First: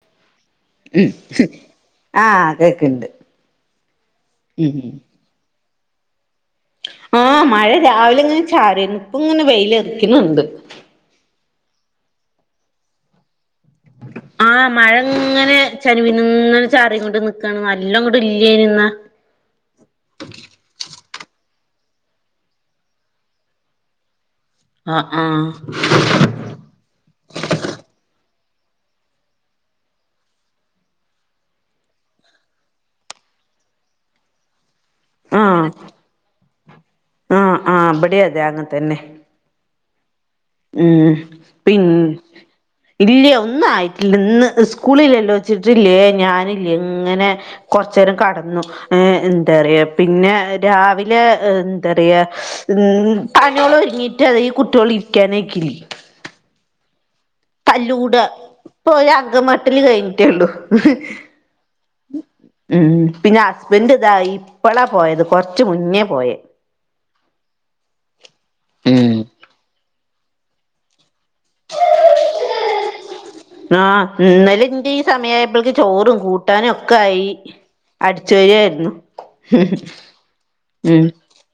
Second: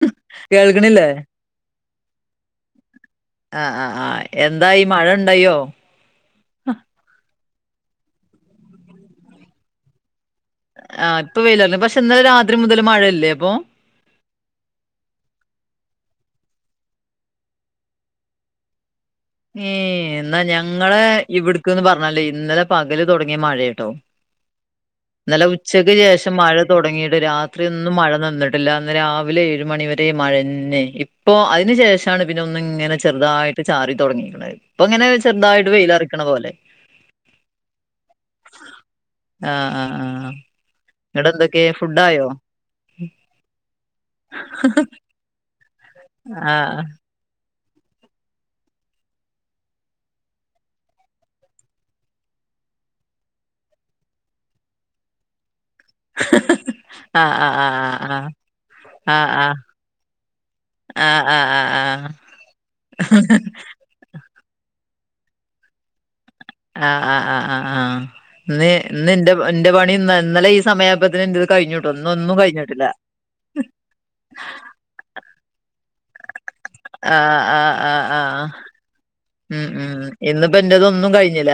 [unintelligible] കേൾക്കണില്ലേ ആഹ് കേക്ക്ണ്ട് ആഹ് ആഹ് ആഹ് എന്തായി ഉം മഴ ഉണ്ടായ്യോ ആഹ് മഴ രാവിലെ ഇങ്ങനെ ചാറീന്നു ഇപ്പ ഇങ്ങനെ വെയിലറിക്കുന്നുണ്ട് ആ്ഹ് ഇപ്പോൾ വെയിലാണ് പക്ഷെ ഇന്നലെ രാത്രി മുതൽ മഴയല്ലേ അപ്പൊ ആ്ഹ് മഴ ഇങ്ങനെ ചനിവിനിങ്ങനെ ചാറികൊണ്ട് നിക്കാണ് നല്ല ഇങ്ങോട്ടും ഇല്ല [inaudible] ഏഹ് എന്നാൽ ഞങ്ങളെ ഇവിടേക്ക് പറഞ്ഞാൽ ഇന്നലെ പകല് തുടങ്ങിയ മഴയാണുട്ടോ ആഹ് ഇന്നലെ ആഹ് ഉച്ചക്ക് ശേഷം മഴ തുടങ്ങിട്ട് രാത്രി ഒന്നും മഴ നിന്നിട്ടില്ല ഇന്ന് രാവിലെ ഏഴ് മണിവരെ മഴ തന്നെയായിരുന്നു ഇപ്പൊ അതിന് ശേഷമാണ് പിന്നെ ഒന്നിങ്ങനെ ചെറുതായിട്ട് ചാറി തുടങ്ങിയത് ഇപ്പൊ ഇങ്ങനെ ആഹ് ചെറുതായിട്ട് വെയിലറക്കണ പോലെ ആഹ് ആഹ് ഇബടിം അതെ അങ്ങൻ ആഹ് ആഹ് ആഹ് മ്മ് ഇങ്ങടെ എന്തൊക്കെ ഫുഡായോ പിന്നെ ഇല്ല്യ ഒന്നും ആയിട്ടില്ല ഇന്ന് സ്കൂളിലല്ലോ വച്ചിട്ടില്ലേ ഞാനില്ലേ ആഹ് ഇങ്ങനെ കുറച്ചു നേരം കിടന്നു ഏഹ് എന്താ പറയാ പിന്നെ രാവിലെ എന്താ പറയാ ഉം പണ്യോളോതുങ്ങീട്ട് ഈ കുട്ട്യോൾ ഇരിക്കാനയക്കില്ലേ [unintelligible] ആഹ് ആഹ് ആഹ് ആഹ് ആഹ് ഇപ്പോര് ആഹ് അങ്കംവേട്ടല് കഴിഞ്ഞിട്ടോള്ളു ആഹ് ആഹ് ആഹ് ആഹ് ഉം പിന്നെ ഹസ്ബൻഡ്‌ ഇതായി ഇപ്പളാ പോയത് കൊറച്ച് മുന്നേ പോയ ആഹ് ആഹ് ആ്ഹ് ആഹ് ആഹ് ഇന്ന് ഇന്നിന്റെ എന്റെ പണി ഇന്ന് ഇന്നലെ ഈ സമയായപ്പോത്തേനും എന്റേത് കഴിഞ്ഞുട്ടോ ഇന്നോന്നും കഴിഞ്ഞിട്ടില്ല ആഹ് ഇന്നലെ ഇന്റെ ഈ സമയമായപ്പോത്തേക്കും ചോറും കൂട്ടാനും ഒക്കെ ഒക്കെയായി ആഹ് ആഹ് ആഹ് അടിച്ചു ആഹ് വരുകയായിരുന്നു ഉം ഉം ഇന്നിപ്പോൾ എന്റേത് ഒന്നും കഴിഞ്ഞില്ല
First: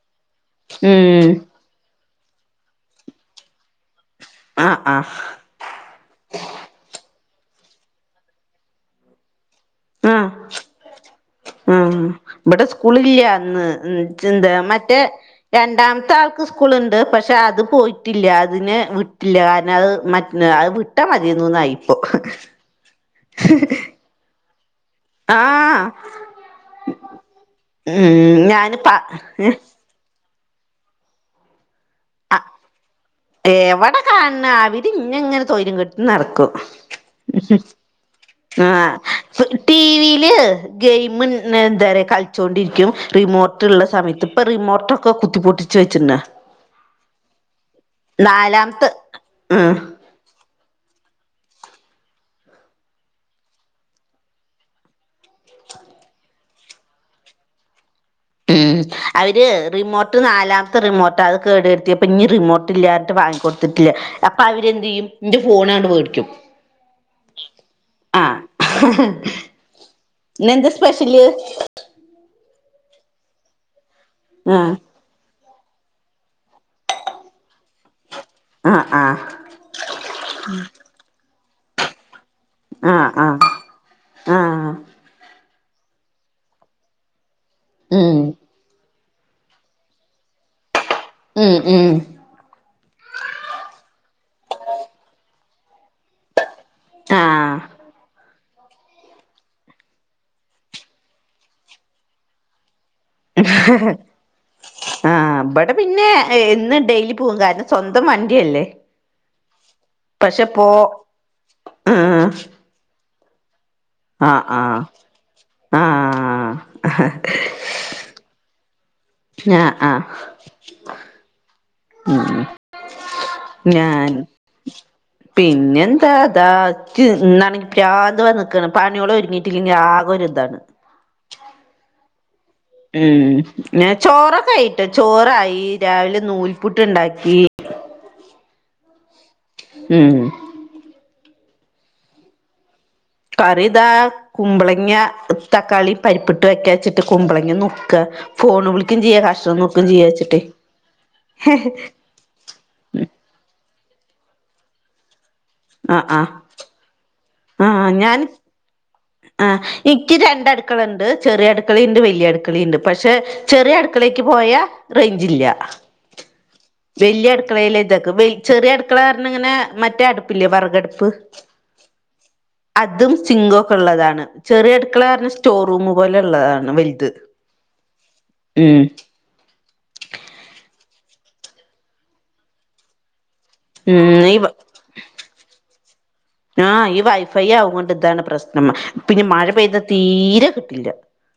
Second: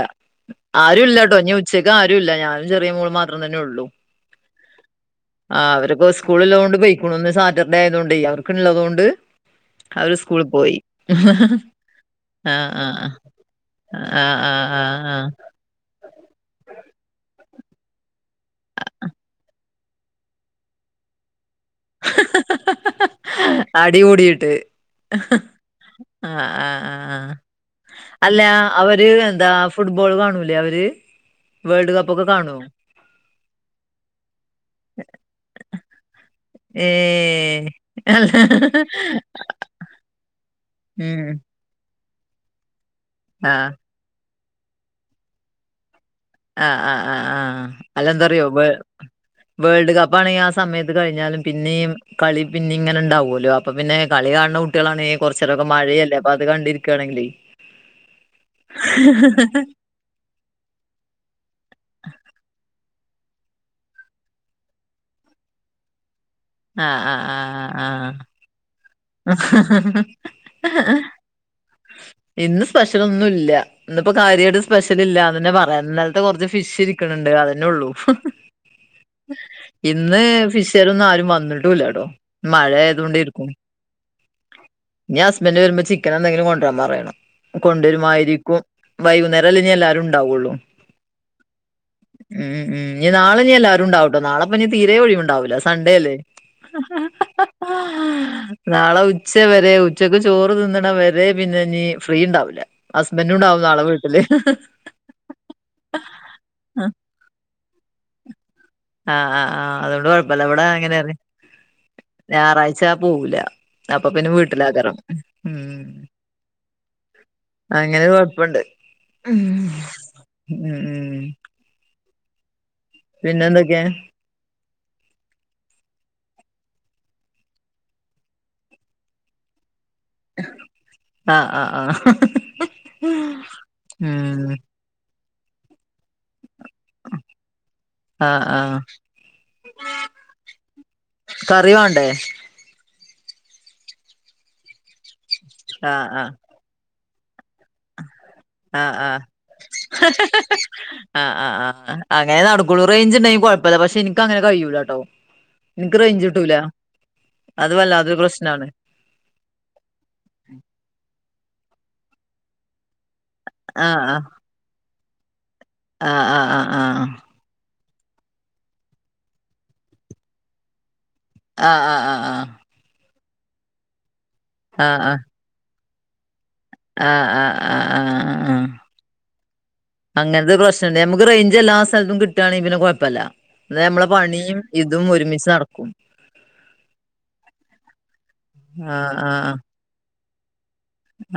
ആരും ഉം ഇല്ലാട്ടോ ഉച്ചക്ക് ആരും ഇല്ല ഞാനും ചെറിയ മകളും മാത്രം തന്നെ ഉള്ളൂ ആഹ് ആഹ് ആഹ് അവൊക്കെ സ്കൂൾ ഉള്ളതുകൊണ്ട് പോയിട്ടുണ്ട് ഇന്ന് സാറ്റർഡേ ആയതുകൊണ്ട് അവർക്ക് ഉള്ളതുകൊണ്ട് ആഹ് ആഹ് ഇവിടെ ആഹ് ആഹ് സ്കൂളില്ല ഇന്ന് ആഹ് എന്താ ആഹ് ആഹ് മറ്റേ ആഹ് രണ്ടാമത്തെ ആൾക്ക് സ്കൂളുണ്ട് പക്ഷെ അത് പോയിട്ടില്ല അതിനെ വിട്ടില്ല കാരണം അത് മറ്റ അത് വിട്ട മതിയെന്നുന്നായി [unintelligible] അടികൂടിയിട്ട് [unintelligible] ആഹ് ആഹ് അഹ് ആഹ് ഉം അല്ല ഞാന് പ അവര് എന്താ ഫുട്ബോൾ കാണൂല്ലേ അവര് വേൾഡ് കപ്പ് ഒക്കെ കാണോ എവിടെ കാണണ അവര് ഇന്നെ ഇങ്ങനെ സ്വൈര്യം കെടുത്തി നടക്കും ഏഹ് ആഹ് ടിവിയില് ഗെയിം ഉം എന്താ പറയാ കളിച്ചോണ്ടിരിക്കും ആ റിമോട്ട് ഉള്ള സമയത്ത് ഇപ്പൊ റിമോട്ടൊക്കെ കുത്തി പൊട്ടിച്ച് വെച്ചിണ ആഹ് ആഹ് ആഹ് ആഹ് അല്ലെന്താറിയോ വേ നാലാമത്തെ ഉം വേൾഡ് കപ്പ് കളി ആഹ് സമയത്ത് കഴിഞ്ഞാലും പിന്നെയും കളി പിന്നെ ഇങ്ങനെ ഉണ്ടാാവുമല്ലോ അപ്പ പിന്നെ കളി കാണുന്ന കുട്ടികളാണെങ്കിൽ കുറച്ച നേരമൊക്കെ മഴയല്ലേ അപ്പൊ അത് കണ്ടിരിക്കയാണെങ്കിലേ ഉം അതിന് റിമോട്ട് ഇത് നാലാമത്തെ റിമോട്ടാ അത് കേട് വരത്തിയപ്പൊ ഇനി റിമോട്ട് ഇല്ലാഞ്ഞിട്ട് വാങ്ങി കൊടുത്തിക്ക അപ്പൊ അവരെന്ത് ചെയ്യും എന്റെ ഫോണങ്ങട്ട് മേടിക്കും ആഹ് ആഹ് ആഹ് ആഹ് ആഹ് ഹ ഇന്നെന്താ ഹ ഹ ഹ സ്പെഷ്യല് ഇന്ന് സ്പെഷ്യൽ ഒന്നും ഇല്ല ഇന്ന്പ്പോ കാര്യയിട്ട് ആഹ് സ്പെഷ ഷൽ ഇല്ലാ നന്നെ പറയാ ഇന്നലത്തെ കൊറച്ച് ഫിഷ് ഇരിക്ക്ണ്‌ണ്ട് അതന്നെ ഒള്ളൂ ആഹ് ആഹ് ഇന്ന് ഫിഷേര് ഒന്നും ആരും വന്ന്ട്ടൂല്ലട്ടോ മഴ ആഹ് ആഹ് ആയതുകൊണ്ടിരിക്കും ആഹ് ഞ്ഞ ഹസ്ബൻഡ് വരുമ്പോ ചിക്കൻ എന്തെങ്കിലും കൊണ്ടരാ പറയണം ഉം കൊണ്ടുവരുമായിരിക്കും വൈകുന്നേരല്ലേ ഇനിഎല്ലാരും ഇണ്ടാവാള്ളൂ ഉം ഉം മ് മ് ഇഞ് നാളെ ഇനി എല്ലാരും ഉണ്ടാവുട്ടോ നാളെപ്പ ഇഞീ തീരേ ഒഴിവ് ഇണ്ടാവൂലസണ്ടേ അല്ലേ ആഹ് [inaudible] നാള ഉച്ച വരെ ഉച്ചക്ക് ചോറ് തിന്ന്ണ വരെ പിന്നെ ഞ് ഫ്രീ ഇണ്ടാവുല ഹസ്ബൻഡും ഇണ്ടാവും നാളെ വീട്ട്ല് ആഹ് ഇപടെ പിന്നെ എന്ന് ഡെലി പൂവും കാരണം സ്വന്തം വണ്ടിയല്ലേ ആഹ് ആഹ് ആഹ് അതുകൊണ്ട് കൊഴപ്പല്ല പക്ഷെ ഇവടെ പോ അങ്ങനെ ആഹ് ഞായറാഴ്ച പോവുല അആ അ ആ ഉം അങ്ങനെ കൊഴപ്പണ്ട് ആഹ് ആഹ് ഉം മ് മ് പിന്നെ എന്തൊക്കെയാ ഞാൻ [inaudible] പിന്നെ എന്താ താ ഇക്ക് ഇന്നാണങ്കി പ്രാന്ത് വന്ന് ക്കാൺ പണിഓള് ഒര്ങ്ങി ട്ടില്ലങ്ങി ആ കൊരിതാണ് ആ ആ ആ ഉം പിന്നേ ചോറൊക്കെ ആയിട്ടോ ചോറായി രാവിലെ നൂൽപ്പുട്ട് ഇണ്ടാക്കി ആഹ് ആഹ് മ് കറി വാണ്ടേ കറി താ കുമ്പളങ്ങ തക്കാളി ആഹ് ആഹ് പരിപ്പിട്ട് വെക്കാച്ച്ട്ട് കുമ്പളങ്ങ നു ർക്ക ഫോൺ ആഹ് വിളിക്കും ചെയ്യ ആഹ് കഷണം നുർക്കും ച്ച് യാച്ച്ട്ട് ആഹ് ആഹ് ആഹ് അങ്ങനെ നടക്കൊളൂ റെയിഞ്ച് ഇണ്ടെങ്കി കൊഴപ്പല്ല പക്ഷെ ഇനിക്ക് അങ്ങനെ കഴിയൂലാട്ടോ എനിക്ക് ആഹ് റേയ്ഞ്ച് ആഹ് കിട്ടൂല അത്‌ ആഹ് വല്ലാത്ത ഞാൻ പ്രശ്നാണ് ആഹ് ഇക്ക് രണ്ട അട്ക്കള ഇണ്ട് ചെറി അട്കളിം ഇണ്ട്‌ വല്ല്യ അട്ക്കളിംണ്ട് പക്ഷെ ചെറിയ ആഹ് അടുക്കളേക്ക് പോയ റെഞ്ചില്ല ആആ ആ ആആ [unintelligible] വലി ചെറിയ അടുക്കള പറഞ്ഞ ഇങ്ങനെ മറ്റേ അടുപ്പില്ലേ വറകട്പ്പ് ആ ആ ആ ആ അതും സിംഗോ ഒക്കെ ഇള്ളതാണ് ചെറിയ അടുക്കള പറഞ്ഞ സ്റ്റോറൂം പോലെ ഇള്ളതാണ് ആ ആ ആ ആ ആ ഉം അങ്ങൻത്തെ പ്രശ്നന്നേ നമുക്ക് റേഞ്ച് എല്ലാ സ്ഥലത്തും കിട്ടാണേ പിന്നെ കൊഴപ്പല ന്നാ നമ്മളെ ഉം പണിയും ഇതും ഒരുമിച്ച് നടക്കും ആഹ് ഈ വൈഫൈ ആവൊണ്ട് ഇതാണ് പ്രശ്നം ആഹ് പിന്നെ മഴ ആഹ് പെയ്താ തീര കിട്ടില്ല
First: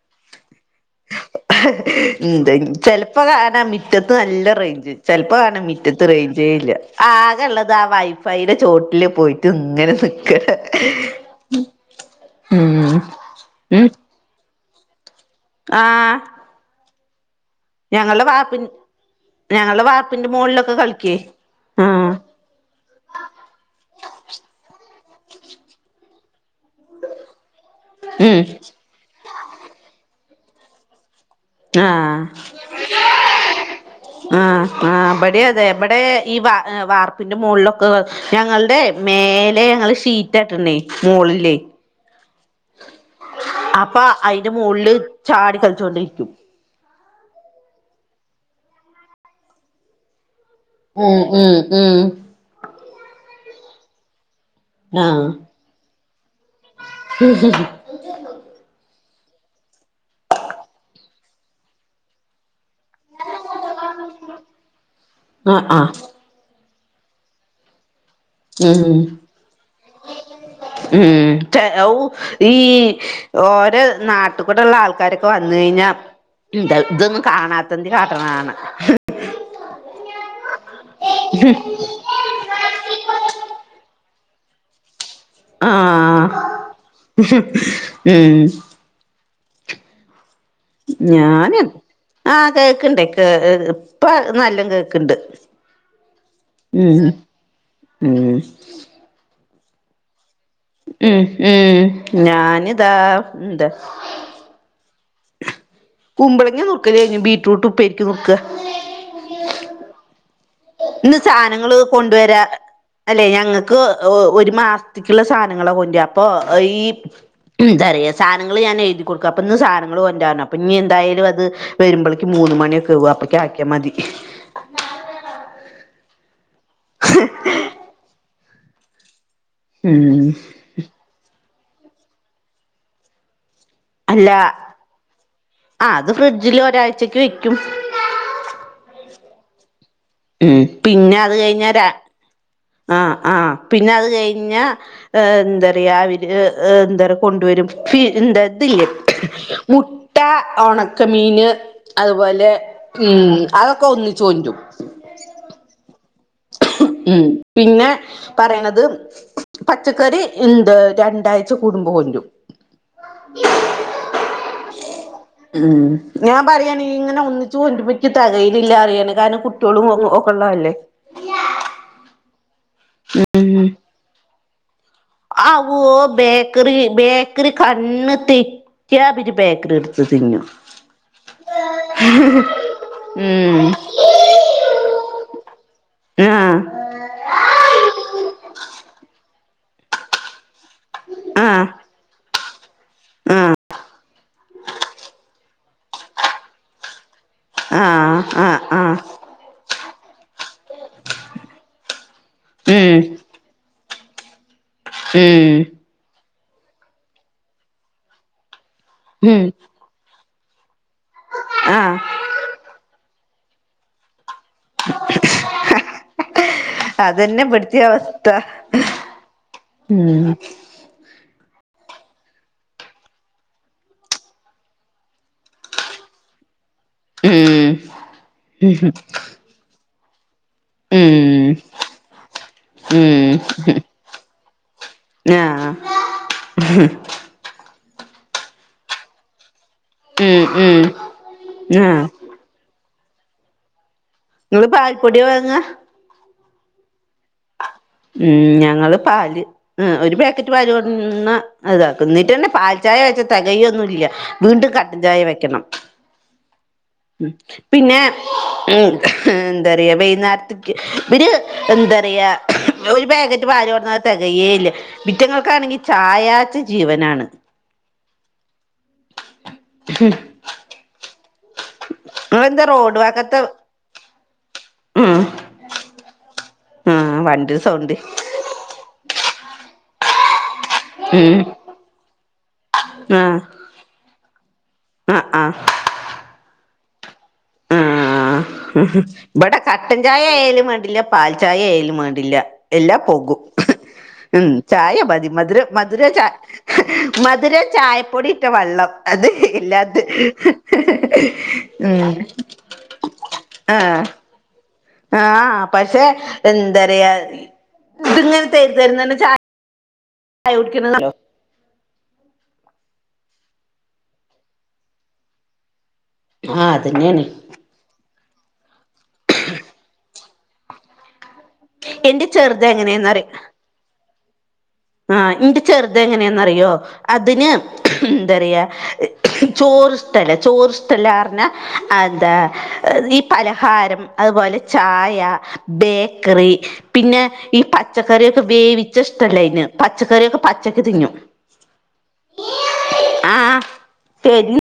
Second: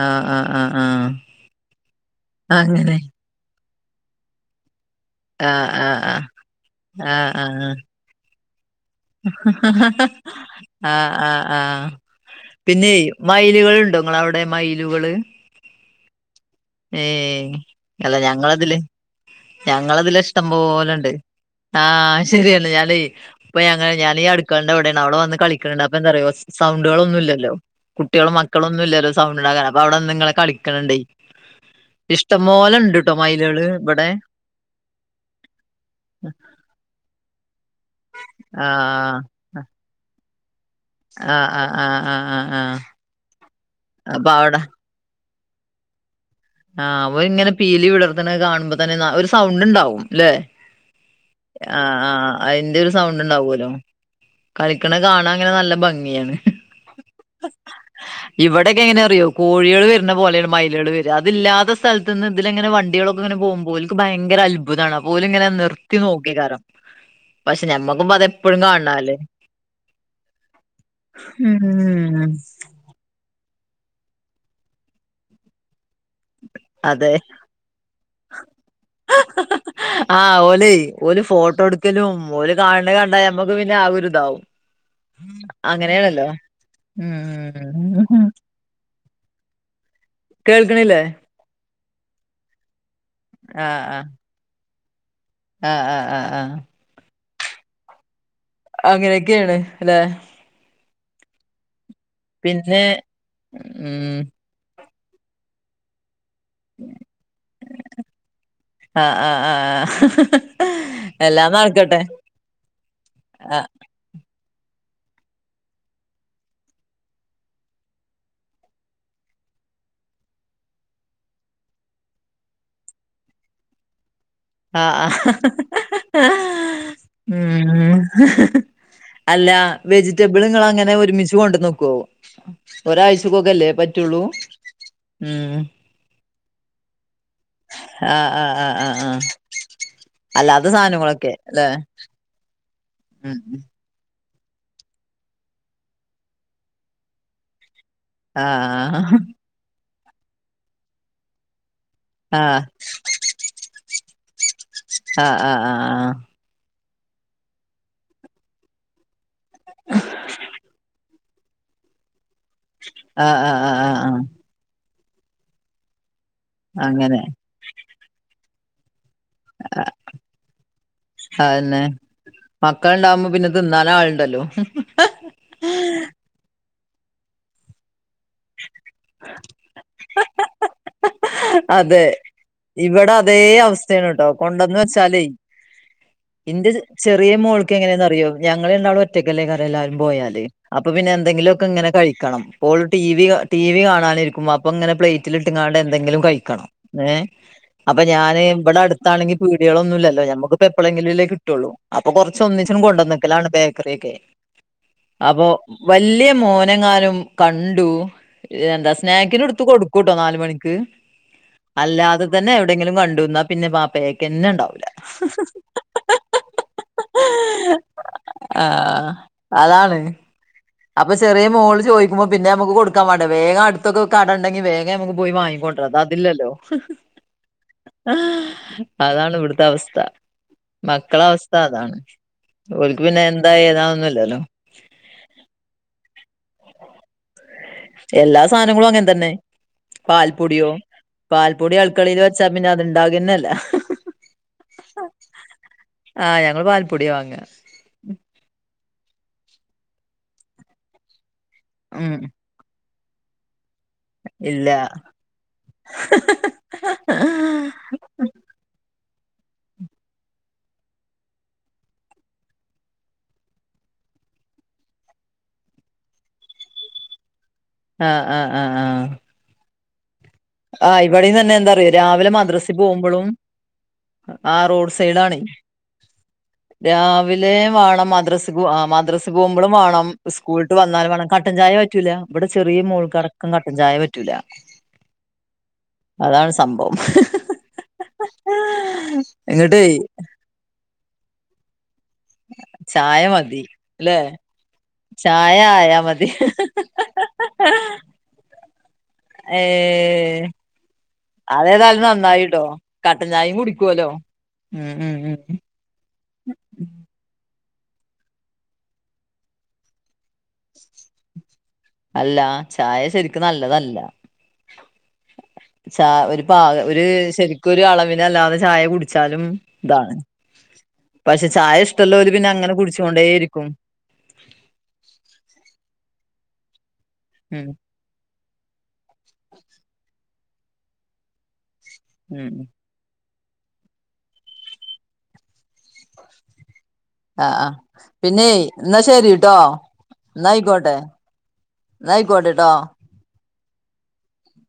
ആഹ് ആഹ് ആഹ് ആഹ് [unintelligible] അങ്ങനെ ചല ഇപ്പ കാണാ മിറ്റത്ത് നല്ല റെയ്ഞ്ച് ചെൽപ്പോ കാണ ആഹ് ആഹ് മിറ്റത്ത് ആഹ് റെയ്ഞ്ചേയില്ല ആഹ് ആക ഇള്ളത് ആ ആഹ് വൈഫൈയ്ടെ ചോട്ടില് പോയിട്ട് ഇങ്ങനെ നിക്കണ ആ ആ ആ ഉം പിന്നെ മൈലുകൾ ഉം ഇണ്ടോ ങ്ങള ടെ മൈലുകള് ആഹ് ഏ അല്ല ഞങ്ങളുടെ വാപ്പി ഞങ്ങളതില് ഞങ്ങളുടെ ഞങ്ങളതില വാർപ്പിന്റെ ഇഷ്ടം മോളിലൊക്കെ പോലണ്ട് കളിക്കേ ആ ആഹ് ശരിയാണ് ഞാനേയ് പ്പ ഞങ്ങളെ ഞാനീ അടുക്കളന്റെ അവടെൺ അവട വന്ന് കളിക്ക്ണ്‌ണ്ട് അപ്പൊ എന്താറിയോ സൗണ്ടുകളൊന്നുല്ലല്ലോ കുട്ടികളും ഉം മക്കളും ഒന്നും ഇല്ലല്ലോ സൗണ്ട് ഉണ്ടാക്കാൻ അപ്പൊ അവിടെന്ന് ഇങ്ങനെ കളിക്ക്ണ് ണ്ടെ ആഹ് ഇഷ്ടം പോലെ ഉണ്ട് ട്ടോ മൈലേള് ഇവടെ ആ ആ ഇബടെം അതെ ഇബടെ ഈ വ വാർപ്പിന്റെ മോളിലൊ ഞങ്ങൾ ടെ ആഹ് മേലെ ഞങ്ങള് ഷീറ്റാട്ട് ണേ ആ ആ ആ ആ ആ അപ്പ അയിന്റെ അവിടെ മോള്ല് ചാടി കളിച്ചോണ്ടിരിക്കും ആഹ് ഓര് ഇങ്ങനെ പീലി വിടർത്ത്ണത് കാണുമ്പ തന്നെ ഒരു സൗണ്ട് ഉണ്ടാവും അല്ലെ ഉം ഉം ആ ഉം ആ അയിന്റെ ഒരു സൗണ്ട് ഉണ്ടാവോലോ കളിക്ക്ണ കാണാൻ ഇങ്ങനെ നല്ല ഭംഗിയാണ് ഹി ഹി ഹി ഇവിടെക്കെ എങ്ങനെ അറിയോ കോഴികള് വര്ന്ന പോലേണ് മൈലേള് വര് അതില്ലാതെ സ്ഥലത്ത്ന്ന് ഇതിലെങ്ങെനെ വണ്ട കുട്ടികളൊക്കെ ഇങ്ങെനെ പോവുമ്പോ ഓൽക്ക് ഭയങ്കര അത്ഭുതാണ് അപ്പോലിങ്ങനെ ആഹ് ആഹ് നിർത്തി നോ [unintelligible] പക്ഷെ നമ്മക്കും ഇപ്പ അതെ ഉം ഉം ത ഔ ഉം ഈ ഓരെ നാട്ട് കൂടെള്ള ആൾക്കാര് ഇപ്പ വന്ന കഴിഞ്ഞാ ഉം ചെൽ അതെ ഇതൊന്നും കാണാത്തതിന് കാട്ടണതാണ് ആഹ് ഹഹഹ ആ ഓലെ ഓല് ഫോട്ടോ എടുക്കലും ഓല് കാണ് ണ കണ്ടാ നമ്മക്ക് പിന്നെ ആ ഒര് ഇതാവും അങ്ങനെയാണല്ലേ ആഹ് ഉം ഉം ഉം ഹു ഹും കേൾക്കണില്ലേ ഞാന് ആഹ് കേക്ക്ണ്ട് കേ ആഹ് ആഹ് ഇപ്പ നല്ലം കേക്ക്ണ്ട് ആഹ് ആഹ് ആഹ് ആഹ് ഉം. ഹും ഉം അങ്ങനെയൊക്കെയാണ് അല്ലെ ഉ ഉം പിന്നെ ഞാനിതാ എന്ത് ഉം കുമ്പളങ്ങ നുറക്കലേയ്ഞ്ഞ് ബീറ്റ്റൂട്ട് ഉപ്പേരിക്ക് നുറുക്ക ആ ആ ആ അ ഹ്ഹ്ഹും ഇന്ന് സാനങ്ങള് കൊണ്ടുവര്യ അല്ലെ ആഹ് ഞങ്ങക്ക് ഒ ഒര് ഒരു മാസത്തേക്കുള്ള സാനങ്ങളാ കൊണ്ട്ര അപ്പൊ ഈ ഉം എന്താ പറയ സാനങ്ങള് ഞാൻ എഴുതി കൊടുക്ക അപ്പൊ ഇന്ന് സാനങ്ങള് കൊണ്ട്രാറഞ്ഞ് അപ്പൊ ഇഞ്ഞ് എന്തായാലും അത് വരുമ്പ്ളക്കും മൂന്ന് മണിയൊ ക്കേവും അപ്പക്ക് ആക്കിയാ മതി ആഹ് അ ഹഹഹ ഹ്ഹ് ഹ് ഹ് ഹ് ഹും അല്ല വെജി ഉം റ്റബിൾ ഇങ്ങള് അങ്ങനെ ഒരുമിച്ച് കൊണ്ട്ന്ന് വെക്കോ ഒരാഴ്ച്ചക്കൊക്കെല്ലെ പറ്റ് അല്ല ആ അത് ഫ്രിഡ്ജില് ഒരാഴ്ച്ചൊക്കെ വയ്ക്കും ആ ആ ആ ആ ആ ഉം അല്ലാത്ത സാനങ്ങളൊക്കെ അല്ലെ ആ ആ ഉം പിന്നെ അത് കഴിഞ്ഞാ എന്ത്റയാ ഇവര് എന്ത് റയാ കൊണ്ടുവരും പി ന്തെ ഇത് ല്ലേ ആഹ് മുട്ട ഒണക്കമീന് അതുപോലെ ആഹ് ഉം അതൊക്കെ ഒന്നിച്ച് കൊണ്ട്രും ആ ആ ആ ആ ഉം പിന്നെ പറയണത് പച്ചക്കറി എന്ത് രണ്ടായി ഴ്ച്ച കൂടുമ്പോ കൊണ്ട്രും ആ ആ ആ ആ ആ ഉ ഉം ഉം ഞാൻ പറയാണ് അങ്ങനെ ഇങ്ങനെ ഒന്നിച്ച് കൊണ്ട്രുമ്പം ഇക്ക് തെകയണില്ലാറിയാണ് കാരണം കുട്ട്യോളും ഒ ഒക്കെ ഉള്ള അല്ലേ അതന്നെ മക്കള്ണ്ടാവുമ്പോ പിന്നെ തിന്നാനാള്ണ്ടല്ലോ ഹ് ഹ് ഹും അ വോ ബേക്കറി ബേക്കറി കണ്ണ് തെറ്റ്യാ പിന്നെ ബേക്കറി എടുത്ത് തിന്നും അതെ ഇവിടെ അതേ ഉം അവസ്ഥയാണ് കേട്ടോ. കൊണ്ടന്ന് വെച്ചാലേ. ആഹ ഇന്റെ ചെറിയ മോൾക്ക് എങ്ങനെയന്ന് അറിയോ. ഞങ്ങളെ ഉണ്ടാവു ഒറ്റക്കല്ലേ കറ എല്ലാവരും പോയാല്. അപ്പൊ പിന്നെ എന്തെങ്കിലുമക്ക ആഹ് ഇങ്ങനെ കഴിക്കണം. ഓൾ ടി ആഹ് ടി വി കാണാനിരിക്കുമ്പ ങ്ങനെ പ്ലേറ്റിലിട്ടങ്ങാണ്ട് എന്തെങ്കിലും കഴിക്കണം. ഏ അപ്പൊ ആഹ് ഞാന് ആഹ് ഇവിടെ ആഹ് അടുത്താണെങ്കിൽ, വീടുകളൊന്ന ഇല്ലല്ലോ. നമുക്ക്പ്പോ എപ്പോഴെങ്കിലുംല്ലേ കിട്ടുള്ളൂ. അപ്പൊറ ഒന്നിച്ചിനും ഉം കൊണ്ടുവന്നക്കലാണ് ബേക്ക കുറേക്കെ. അപ്പോ, ഉം വല്ല്യ മോനങ്ങാനും കണ്ടു. എന്താ ഉം സ്നാക്കിന എടുത്തു കൊടു കൂട്ടോ നാല് മണിക്ക് ആഹ് അല്ലാതെ തന്നെ എവിടെങ്കിലും കണ്ടുവന്നാ, പിന്നെ പാപ്പയക്കന്നെ ഉണ്ടാവൂല. അതന്നെ ഇവിടുതേം അവസ്ഥ. ആഹ് അതാണ് ഉം അപ്പൊ ചെറിയ മോള് ചോയിക്കുമ്പോ പിന്നെ നമുക് കൊടുക്കൻ വേണ്ടേ. വേഗം അടുത്തൊക്കെ കടണ്ടെങ്കിൽ, വേഗം നമുക്ക് പോയി വാങ്ങിക്കോ പതാ അതില്ലല്ലോ. ഉം ഉം ഉം അതാണ് ഇവിടുത്ത അവസ്ഥ. മക്കള ആഹ് അവസ്ഥ അതാണ്. ഓൽക്ക് പിന്നെ എന്താ ഏതാന്നൊന്നില്ലല്ലോ. ആഹ ആഹ. എല്ലാ സാനങ്ങളും അങ്ങെനെ തന്നെ. ഉം പാൽപ്പൊടിയോ ഉം പാൽപ്പൊടി ആഹ് അടക്കളയിൽ വെച് ച്ചാ പിന്നെ അത്ണ്ടാകന്നല്ല. നിങ്ങള് പാൽപ്പൊടി വാങ്ങ. ആഹ് ഞങ്ങള് പാൽപ്പൊടിയാ വാങ്ങ. ഉം ഞങ്ങള് പാല്. ഉം ഒരു പാക്കറ്റ് പാല് കൊടുന്നാ ഇതാക്കു. ഉം ന്നീട്ടന്നെ പാൽ ചായ വെച്ച തെകയൊന്നു ഇല്ല. വീണ്ടും ഇല്ല കട്ടൻ ചായ വെക്കണം. പിന്നെ ഉം ഉം എന്തറയാ, വൈന്നേരത്ത്ക്ക് ഇവര് എന്തറയാ. ഒരു പാക്കറ്റ് പാല് കൊണ്ടന്ന അത് തികയേ ഇല്ല. ഇവറ്റങ്ങൾക്കാണെങ്കി ചായാച്ച ജീവനാണ്. ആഹ ആഹ ആഹ ആഹ. [inaudible] ആ ഇവിടെന്ന തന്നെ എന്താറിയോ, രാവിലെ നിങ്ങളെന്താ മദ്രസിൽ റോഡ് പോവുമ്പളും വക്കത്തെ ആ റോഡ് ഉം സൈടാണ്. ആഹ് രാവിലെ വണ്ടി സൗണ്ട് വാണം. മദ്രസ് പോ ആ മദ്രസക് പോകുമ്പോഴും വാണം. ഉസ്കൂള് വിട്ട് വന്നാലും വേണം. ഉം കട്ടൻ ചായ പറ്റൂല. ഇവിടെ ചെറിയ മോൾകടക്കം കട്ടൻ ചായ പറ്റൂല. അ ആഹ. അതാണ് സംഭവം. ആഹ മ്മ്ഹ്. ഇവിടെ ഇങ്ങട്ടേ കട്ടൻ ചായ ആയാലും വേണ്ടില്ല, പാൽ ചായ ആയാലും വേണ്ട് ഇല്ല. എല്ലാ ചായ പോകും. മതി ല്ലേ ഉം ചായ മതി ചായ മധുര ആയാ മധുര ച മതി മധുരം ചായപ്പൊടി ഇട്ട വെള്ളം. അത് ഇല്ലാ ത്. ഏഹ് അതേതായാലും നന്നായിട്ടോ. കട്ടൻ ചായയും ആഹ് കുടികൊലോ. ഉം ഉം ഉം. ആഹ് പക്ഷെ, എന്തരയാ ഇത് ഇങ്ങനെ തരു തരുന്നന ചാ യ കുടിക്കുന്ന നല്ല [unintelligible] ല്ലോ. അല്ല ചായ ശരിക്കും നല്ലതല്ല. ച ഒരു ആഹ് പാക ഒര് അതന്നെയാണ് ശരിക്കും ഒരു അളവിന അല്ലാതെ ചായ കുടിച്ചാലും ഇതാണ്. പക്ഷെ ചായ എന്റെ ഇഷ്ടള്ളോര് പിന്നെ ചെറുത് അങ്ങനെ കുടിച്ചു കൊണ്ടേയിരിക്കും. ആഹ ഇന്റെ ചെറത് എങ്ങനെന്നറിയോ. അതിന് ഉം എന്തറയ ചോറ് ഇഷ്ടല്ല. ചോറ് ഇഷ്ടല്ലാർന്ന അന്താ, ഉം ഈ പലഹാരം. അതുപോലെ ചായ ബേക്കറി, പിന്നെ ആഹ് ഈ ആഹ് പച്ചക്കറിയൊക്കെ പിന്നെ വേവിച്ച എന്നാ ഇഷ്ടല്ല ശരിട്ടോ അതിന്. പച്ചക്കറിയോക്കെ പച്ചക്ക് എന്നായിക്കോട്ടെ തിന്നും. എന്നായിക്കോട്ടെട്ടോ ആഹ അ ശരി.